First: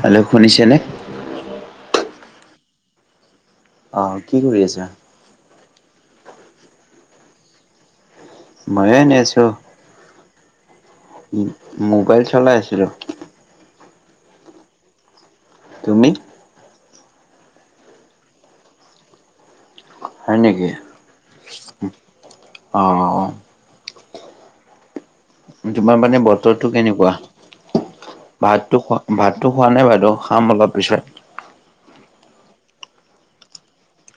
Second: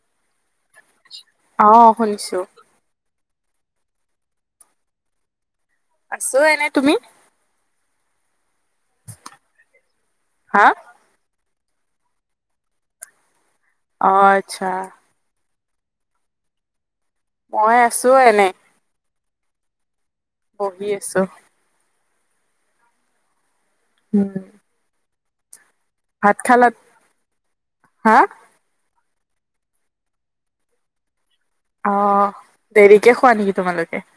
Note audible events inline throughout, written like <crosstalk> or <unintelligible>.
Hello শুনিছে নে? অ' শুনিছো। অঁ, কি কৰি আছা? আছোঁ এনে, তুমি? ময়ো এনে আছোঁ। হা? উম, মোবাইল চলাই আছিলো। অ' আচ্ছা। তুমি? মই আছো এনে। হয় নেকি বহি আছো অ অ অ <unintelligible> তোমাৰ মানে ভাত বতৰটো খালাত কেনেকুৱা হা ভাতো খোৱা, ভাতটো খোৱা নাই বাৰু খাম অলপ পিছত। অ দেৰিকে খোৱা নেকি তোমালোকে।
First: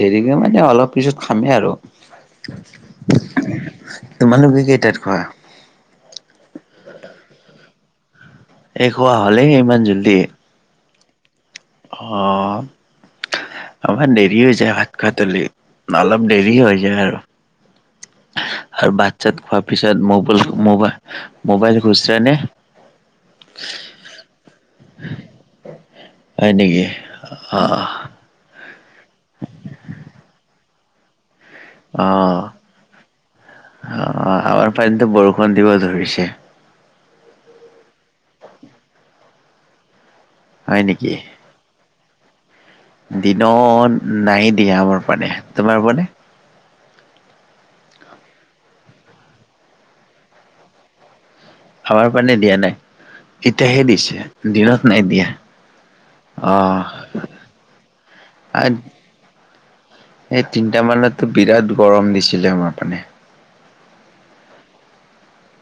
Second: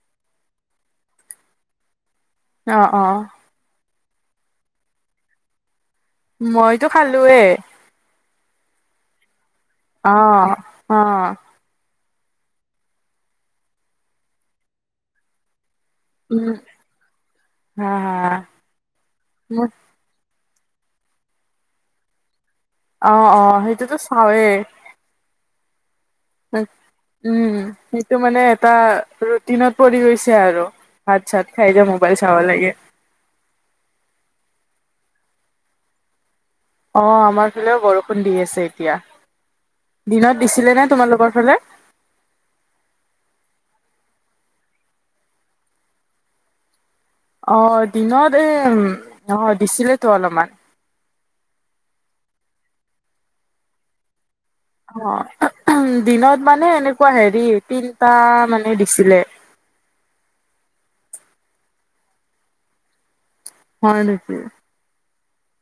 দেৰিকে মানে অলপ পিছত খামেই আৰু অ অ, তোমালোকে কেইটাত খোৱা। মইতো খালোৱে, এই খাৱা হ'লে ইমান জো অ অ অ আমাৰ দেৰি হৈ যায় ভাত খোৱাত অলপ দেৰি হৈ যায় আৰু অ হা, আৰু ভাত চাত খোৱাৰ হা পিছত মবল মবাই মোবাইল ঘুচ যায় নে। অ অ সেইটোতো চাওৱে, হয় স নেকি? উম অ', স এইটো মানে এটা ৰুটিনত পৰি গৈছে আৰু ভাত চাত খাই যে মোবাইল অ'। চাব লাগে। অ আমাৰ পিনেটো বৰষুণ দিব ধৰিছে। অঁ আমাৰ ফালেও বৰষুণ দি আছে এতিয়া দিনত দিছিলে হয় নে নেকি? তোমালোকৰ ফালে। দিনত নাই দিয়া আমাৰ পিনে তোমাৰ পিনে। অ দিনত এ অ দিছিলেতো অলপমান। আমাৰ পিনে দিয়া নাই এতিয়াহে দিছে। দিনত নাই অ দিয়া উ দিনত মানে অ' এনেকুৱা হেৰি তিনটা মানে দিছিলে। এই তিনটা মানতো বিৰাট গৰম দিছিলে আমাৰ পিনে। হয় নেকি।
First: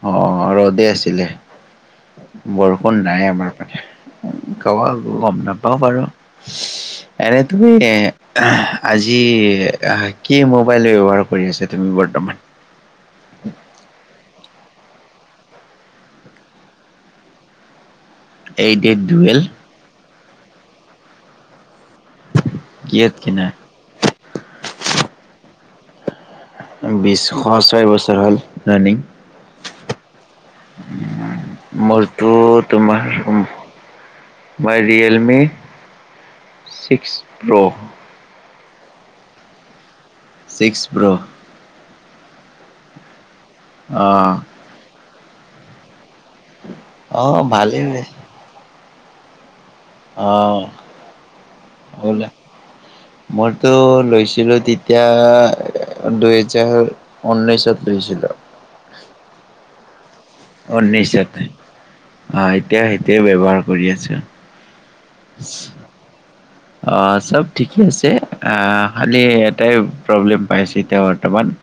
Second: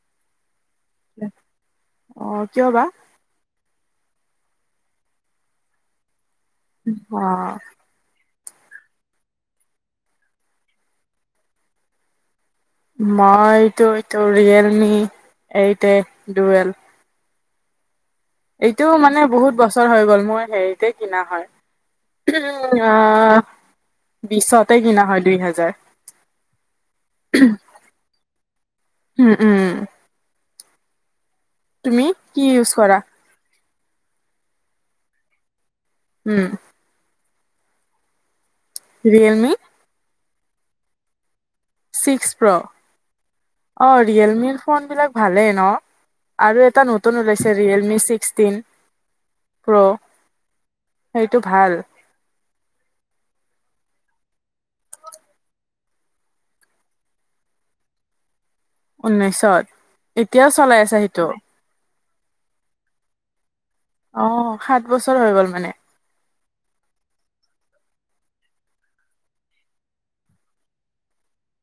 অ ৰ'দে আছিলে অ কিয় বা বৰষুণ নাই আমাৰ। কব গম নাপাও বাৰু অ এনে তুমি এ আজি কি মোবাইল ব্যৱহাৰ কৰি আছা তুমি বৰ্তমান মইটো এইটো ৰিয়েলমি এইট এ ডুৱেলভ। এইট এইটো এইট মানে ডুৱেল বহুত ব বছৰ হৈ গ'ল মোৰ হেৰিতে কিনা হয় উম কিহত আহ, কিনা বিশতে কিনা হয় দুই হাজাৰ। বিশ ছয় বছৰ হৈগল ৰানিং, উম উম তুমি মোৰতো কি ইউজ কৰা তোমাৰ উ মই ৰিয়েলমি উম six pro, Realme, six pro, six pro অ ৰিয়েলমিৰ ফোন বিলাক ভালেই ন। আৰু এটা নতুন অ', ওলাইছে ৰিয়েলমি ভালেই ছিক্সটিন। প্ৰ অ', সেইটো ভাল। ওলা মইতো লৈছিলো তেতিয়া দুহেজাৰ, ঊনৈছশত লৈছিলোঁ। ঊনৈছশত- অনিশত অ এতিয়া সেইটয়ে ব্যৱহাৰ কৰি আছো। অ, সাত বছৰ হৈ গ'ল মানে। অ চব ঠিকে আছে আহ খালি এটাই প্ৰব্লেম পাইছে এতিয়া বৰ্তমান।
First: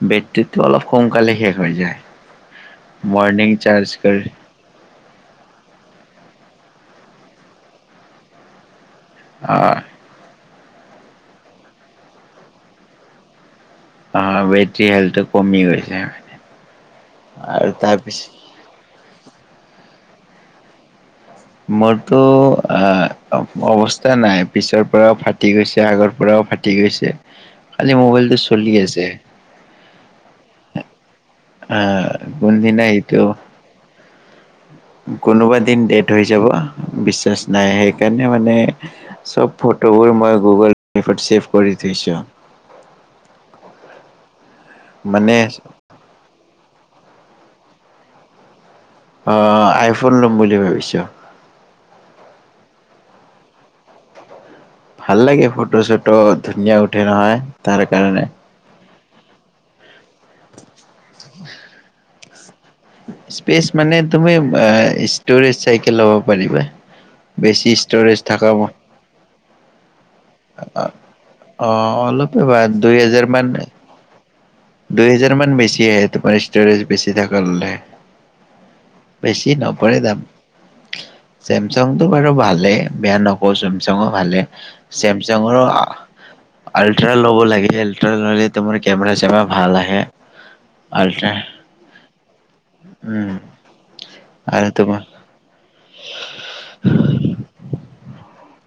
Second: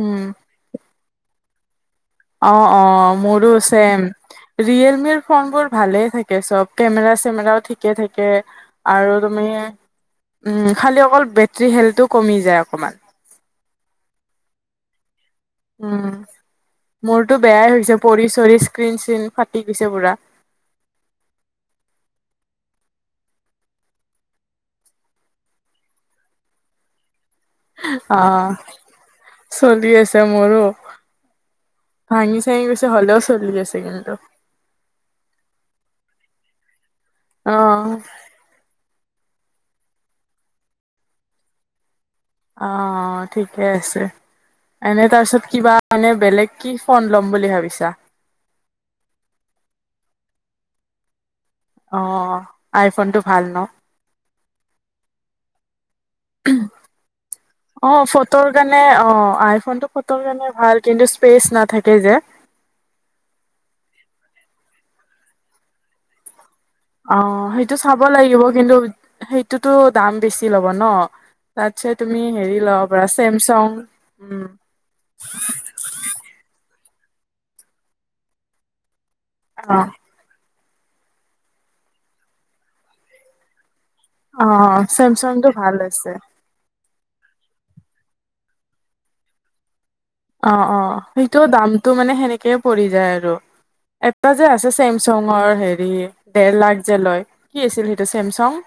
উম বেটৰিটো অলপ সোনকালে শেষ হৈ যায়। অ', অ', মৰ্ণিং মোৰো চাৰ্জ চেম। কৰি ৰিয়েলমিৰ ফোন বোৰ ভালেই থাকে চব কেমেৰা চেমেৰাও থঠিকে থাকে। আৰু তুমি অ', উম খালি অকল বেটৰী হেলটো কমি যায় অকমান। অ বেটি হেল্থটো- কমি উম গৈছে। মোৰতো আৰু বেয়াই হৈছে পৰি তাৰপিছত চৰি স্ক্ৰিন চিন ফাটি গৈছে। পুৰা মোৰতো অ অৱস্থা নাই পিছৰ পৰাও ফাটি গৈছে আগৰ পৰাও ফাটি ফাটি গৈছে। খালি অ মোবাইলটো চলি আছে চলি আছে মোৰো। আহ ভাঙি চাঙি বেছি কোনদিনা হলেও এইটো চলছেছে কিন্তু কোনোবা দিন ডেট হৈ যাব বিশ্বাস নাই অ সেইকাৰণে মানে চব ফটোবোৰ মই গুগলত চছেভ কৰি থৈছো। অ, ঠিকে আছে। এনে মানে তাৰপিছত কিবা মানে বেলেগ কি ফোন ল'ম বুলি ভাবিছা। অ, আইফোন ল'ম বুলি ভাবিছোঁ। অ আইফোন টো ভাল ন। ভাল লাগে ফটো চটো ধুনীয়া উঠে নহয় তাৰ কাৰণে। সেইটো কাৰণে অ আইফোন টো কত কাৰণে ভাল কিন্তু স্পেচ নাথাকে যে। সেচ মানে তুমি ষ্টৰেজ চাই ল'ব পাৰিবা। অ বেছি সেইটো চাব ষ্টৰেজ লাগিব থকা কিন্তু সেইটোতো দাম বেছি। ল'ব ন তাৰ অ পিত তুমি অলপে হেৰি বা লব দুই পৰা হেজাৰ মান চেমচং উম। দুই হেজাৰ মান বেছি আহে তোমাৰ ষ্টৰেজ বেছি থকা। বেছি অ নপৰে যাম চেমচংতটো বাৰু ভালে বেয়া নকৰে। চমচংৰ ভালে অ চেমচংটো চেমচংৰ ভাল আছে আল্ট্ৰা ল'ব লাগে আল্ট্ৰা ললে তোমাৰ কেমেৰা চেমেৰা ভাল আহে। অ অ আল্ট্ৰা সেইটো দামতটো মানে সেনেকেই পৰি যায় উম আৰু এটা যে আৰু আছে তোমাৰ চেমচুঙৰ হেৰি দেৰ লাখ যে লয়, কি আছিল সেইটো চেমচাং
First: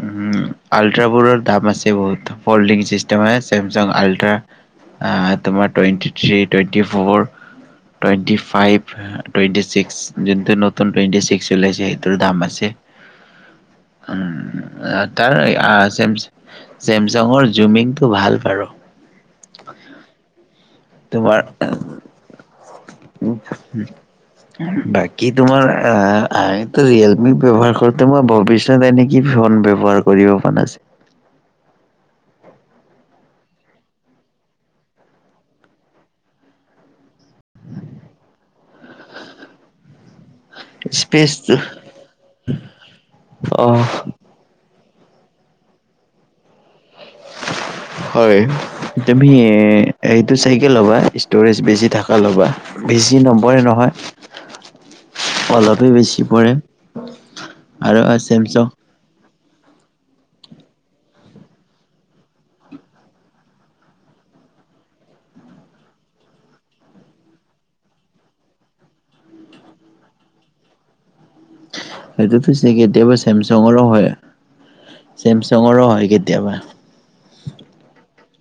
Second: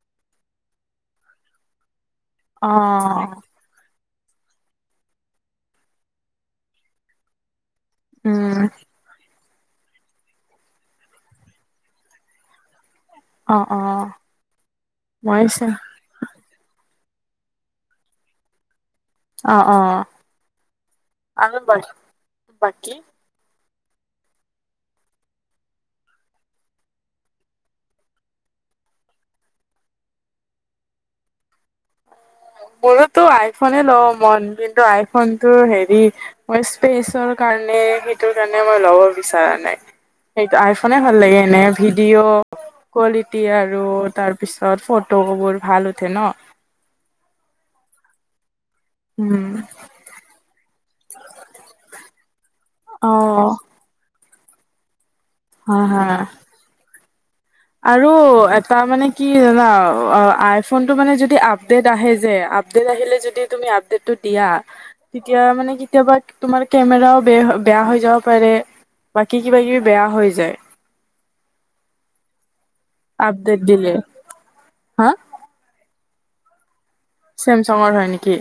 উ আল্ট্ৰ বোৰৰ দাম আছে বহুত অ ফ'ল্ডিং চিষ্টেম আছে। চেমচাং আল্ট্ৰা তোমাৰ twenty three twenty four. Twenty উম ফাইভ। টুৱেণ্টি ছিক্স যোনটো নতুন টুৱেণ্টি ছিক্স ওলাইছে সেইটোৰ দাম আছে। অ অ উম, তাৰ, চে, চেমচাঙৰ জুমিং টো ভাল বাৰু। অ অ আৰু বাকী উ বাকী তোমাৰ আমিতো ৰিয়েলমি ব্যয়ৱহাৰ কৰোতে মই ভৱিষ তাৰপিছত এনেক কি ফন ব্যৱহাৰ কৰিব মন পৰাছিল। মোৰোতো আইফনে লোৱা মন কিন্তু আইফোনটো হেৰি। মই স্পেচৰ কাৰণে সেইটোৰ কাৰণে মই ল'ব বিচৰা নাই। সেইটো আইফনে ভাল লাগে স্পেচটো এনে ভিডিঅ' কোৱালিটি অ আৰু তাৰ পিছত ফটোবোৰ ভাল উঠে ন'। হয়। তুমি উম এইটো চাইকে ল'বা ষ্ট'ৰেজ বেছি থকা ল'বা। অ বেছি নপৰে নহয়, হা অলপহে বেছি হা পৰে। আৰু এটা মানে কি জানা? আইফোনটো মানে যদি আপডেট আহে যে, আপডেট আহিলে যদি তুমি আপডেটটো দিয়া তেতিয়া মানে কেতিয়াবা তোমাৰ কেমেৰাও বে বেয়া হৈ যাব পাৰে। বাকী কিবা কিবি বেয়া হৈ যায়। সেইটোতো চে কেতিয়াবা আপডেট চেমচাংৰো দিলে হয় হা চেম ছেমছাংৰো হয় কেতিয়াবা। চেমছঙৰ হয় নেকি?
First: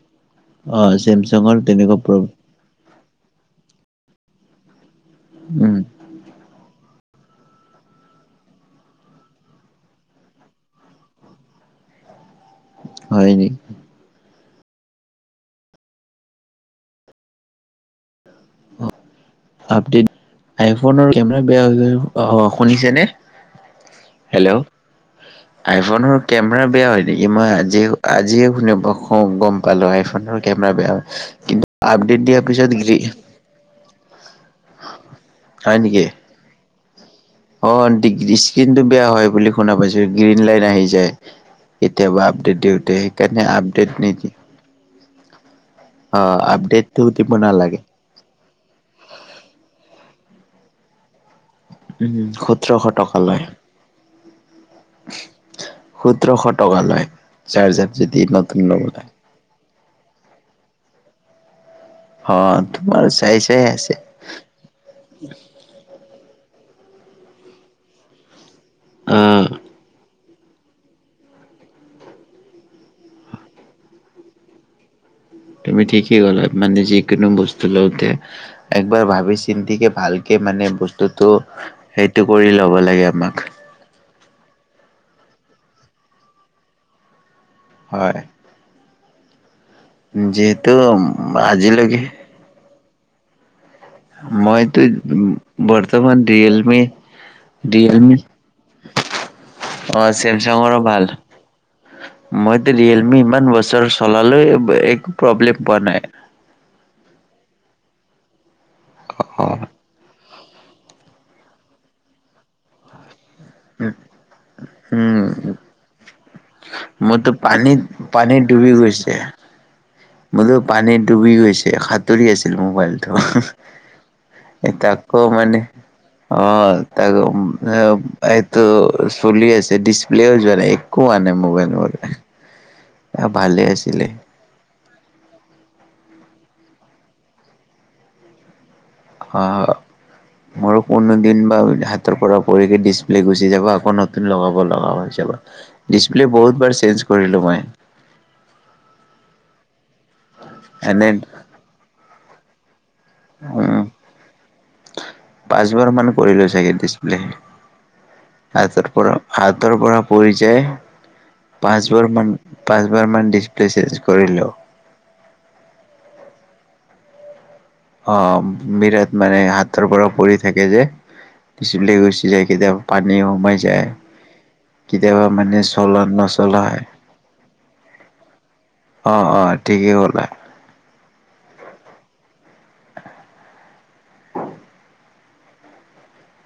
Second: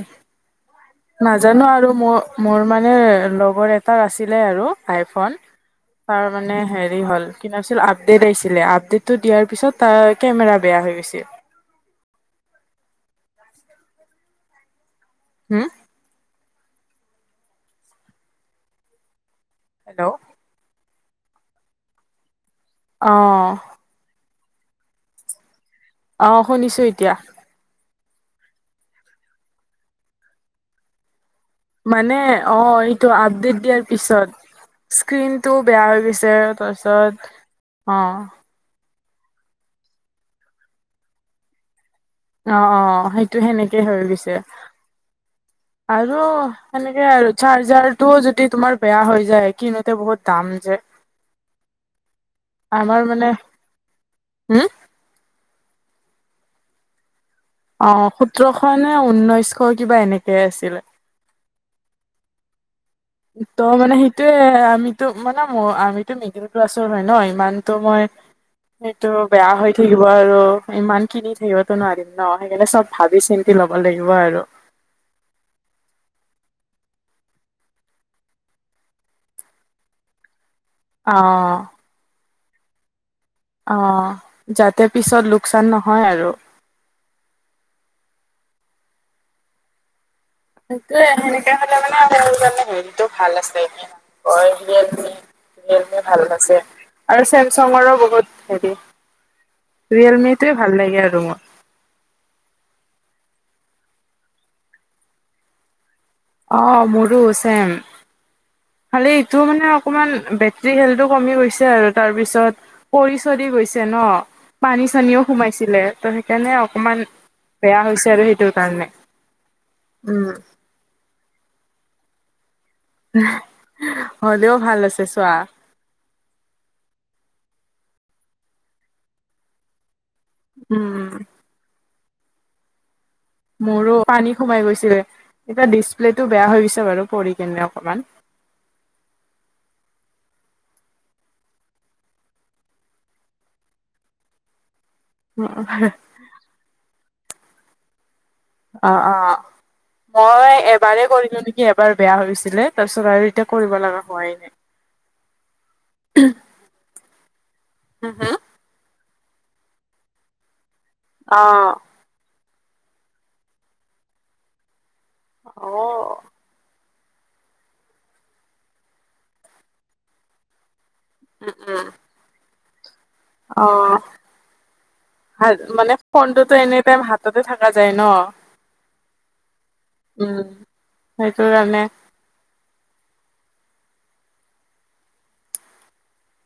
অ চেমচাঙৰ নাজানো আৰু তেনেকুৱা মই মোৰ মানে লগৰ এটাৰ আছিলে আৰু আইফোন। প্ৰব্লেম তাৰ মানে হেৰি হ'ল কি নাম আছিল আপডেটো আহিছিলে, আপডেটটো দিয়াৰ পিছত তাৰ কেমেৰা বেয়া হৈ গৈছে। হয় নি? হুম? অ আপডেট হেল্ল' আইফোনৰ কেমেৰা বেয়া হৈ <unintelligible> অ শুনিছে নে? অ হেল্ল'। আইফোনৰ অ কেমেৰা শুনিছো বেয়া হয় এতিয়া নেকি? মই আজি আজিয়ে শুনি পাওঁ গম পালো আইফোনৰ কেমেৰা বেয়া হয় কিন্তু মানে আপডেট দিয়াৰ পিছত অঁ গ্ৰী এইটো আপডেট দিয়াৰ পিছত স্ক্ৰীনটো হয় বেয়া হৈ নেকি গৈছে তাৰপিছত অ দি স্কিনটো বেয়া হয় বুলি শুনা পাইছো, গ্ৰীণ লাইন আহি যায়। কেতিয়াবা অ আপডেট অ দিওঁতে সেইটো সেইকাৰণে সেনেকে আপডেট হৈ নিদি গৈছে অ আপডেটটো দিব নালাগে। টো যদি তোমাৰ বেয়া হৈ যায় কিনোতে বহুত দাম যে। উম সোতৰশ টকা লয়। হুম? সোতৰশ টকা লয়। চাৰ্জাৰ অ' যদি নতুন সোতৰশ ল'ব নে লাগে ঊনৈশ কিবা এনেকে আছিলে। হ তোমাৰ চাই ত চাই মানে আছে সেই এ আমিতো মানে ম আমিতো মিডিল ক্লাছৰ হয় ন ইমানতো মই সেইটো উম বেয়া হৈ থাকিব আৰু ইমান কিনি থাকিবতো নোৱাৰিম ন' সেইকাৰণে চব ভাবি চিন্তি ল'ব লাগিব আৰু। তুমি ঠিকেই ক'লা মানে যিকোনো বস্তু লওঁতে একবাৰ ভাবি চিন্তিকে ভালকে মানে ব বস্তুটো অ', সেইটো কৰি ল'ব লাগে আমাক। অ' যাতে পিছত লোকচান নহয় আৰু। হয়। <unintelligible> সেইটোৱে সেনেকে হলে আজিলৈকে মানে আৰু হেৰিটো ভাল আছে <inaudible> অ' এইখিনি মইতো আপুনি <unintelligible> বৰ্তমান ভাল পাইছে। ৰিয়েলমি আৰু চেমচঙৰো ৰিয়েলমি বহুত হেৰি, অ ৰিয়েলমিটোৱে ভাল চেমচাঙৰো লাগে আৰু মোৰ। মইতো ৰিয়েলমি ইমান বছৰ চলালো একো প্ৰব্লেম পোৱা নাই। অঁ মোৰো চেম। খালি এইটো মানে অকমান বেটৰী হেলটো কমি গৈছে আৰু তাৰপিছত পৰিচয় দি গৈছে ন পানী উম চানীও সোমাইছিলে ত' সেইকাৰণে অকমাণ মোৰতো পানীত বেয়া হৈছে আৰু সেইটোৰ কাৰণে। উম, মইত পানীত ডুবি গৈছে সাঁতুৰি আছিল মোবাইল <unintelligible> হ'লেও ভাল এতিয়া আছে আকৌ চোৱা। মানে। অ' তাকে ওম এ এইটো চলি আছে দিচ প্লেয়াৰ যোৱা নাই একো হোৱা উম। নাই মোবাইল নাম্বাৰকেটা। মোৰো পানী সোমাই গৈছিলে, তেতিয়া ডিচপ্লে টো বেয়া হৈ গৈছিলে বাৰু পৰি কেনে অকমাণ। অ, মোৰো কোনো দিন বা হাতৰ পৰা পৰিকে ডিচপ্লে গুচি যাব আকৌ নতুন লগাব লগা হৈ হৈয়। ডিছপ্লে বহুত বাৰ চেইঞ্জ কৰিলো মই। অ, অ, মই এবাৰ এনে কৰিলো নেকি এবাৰ বেয়া হৈছিলে তাৰপিছত আৰু এতিয়া কৰিব উম, লগা হোৱাই পাঁচবাৰ মান নায়। কৰিলোঁ চাগে ডিচপ্লে। হো হো হাতৰ পৰা হাতৰ পৰা পৰি যায় অ', পাঁচ তোৰ মান পাঁচবাৰ মান ডিছপ্লে চেঞ্জ কৰিলো। অঁ অ' বিৰাট মানে হাতৰ পৰা পৰি থাকে যে, উম উম <unintelligible> গৈছিলে পানী সোমাই যায়। অ', কেতিয়াবা মানে চলৰ ফোনটোতো এনি নচলায়। টাইম হাততে থাকা যায় ন। অঁ অঁ। উম, সেইটো কাৰণে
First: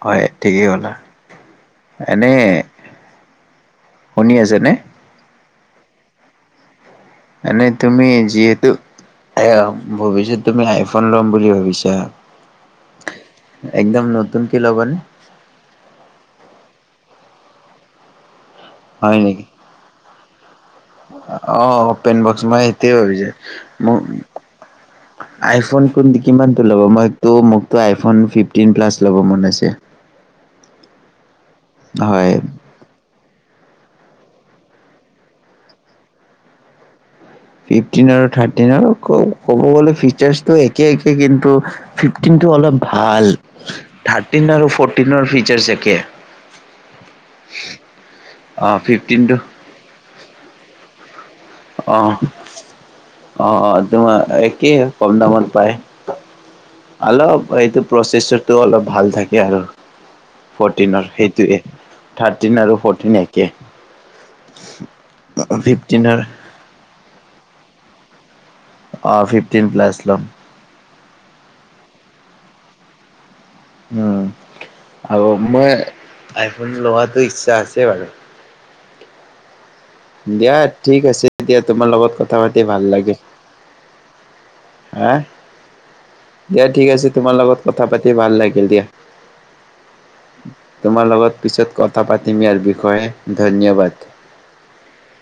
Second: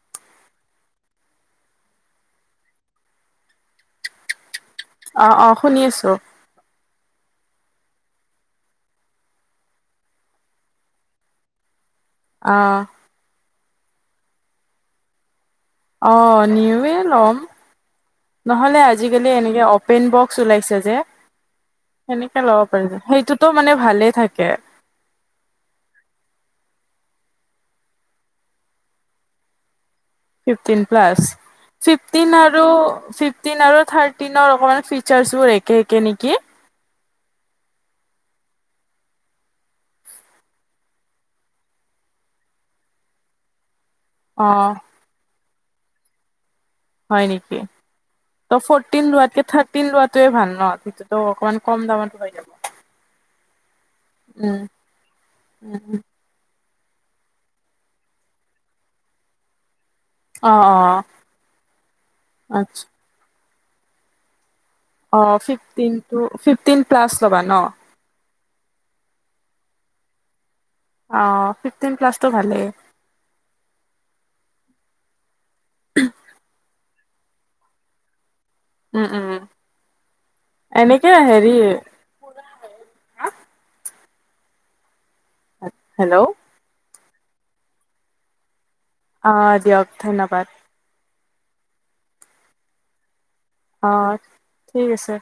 হয় ঠিকেই ক'লা। এনেই শুনি আছেনে? অ, অ, শুনি আছো। মানে তুমি যিহেতু এ ভৱিষ্যত তুমি আইফোন ল'ম বুলি ভাবিছা। অঁ। একদম নতুন কে ল'বনে? অ' নিওয়ে ল'ম। নহলে হয় আজিকালি নেকি এনেকে অপেন বক্স ওলাইছে যে। অ' অপেন সেনেকে বক্স। ল'ব মই পাৰি, সেইটোয়ে ভাবিছো সেইটোতো মানে মোৰ ভালে থাকে। আইফোন কোন কিমানদিটো ল'ব? মইটো মোকতো আইফোন ফিফটিন প্লাছ ল'ব মন আছে। ফিফটিন প্লাচ, হয় ফিফটিন আৰু ফিফ ফিফটিন আৰু থাৰ্টিনৰ অকণমান ফিচাৰ্চবোৰ একে একে নেকি? ফিফটিন আৰু থাৰ্টিনৰ ক ক'ব গলে ফিচাৰছটো একে একে কিন্তু ফিফটিনটো অলপ ভাল। থাৰ্টিন আৰু অ' ফিফটিনৰ ফিচাৰছ একে। হয় নেকি? ত অ' ফোৰ্টিন ফিফটিনটো লোৱাতকে থাৰ্টিন লোৱাটোৱে ভাল ন। ত অকমান কম দামত অঁ হৈ যাব। অঁ অঁ তোমাৰ উম, একেই কম দামত পায়। অলপ এইটো প্ৰচেছটো অলপ ভাল থাকে আৰু। অ' অ' ফৰটিনৰ সেইটোৱে থাৰ্টিন আৰু আচ্ছা। ফৰটিন একে অ' ফিফটিন টো ফিফটিনৰ ফিফটিন প্লাচ ল'বা ন! অ' ফিফটিন প্লাছ ল'ম। অ' ফিফটিন প্লাছটো ভালেই। উম আও মই আইফোন লোৱাতো ইচ্ছা আছে বাৰু। উম, উম,। দিয়া ঠিক এনেকে আছে হেৰি দিয়া, তোমাৰ লগত কথা পাতি ভাল লাগিল। এঁ! হেল্ল' দিয়া ঠিক আছে, তোমাৰ লগত কথা পাতি ভাল লাগিল দিয়া। অঁ দিয়ক, ধন্যবাদ। তোমাৰ লগত পিছত কথা পাতিম ইয়াৰ বিষ'য়ে। ধন্যবাদ। ঠিক আছে।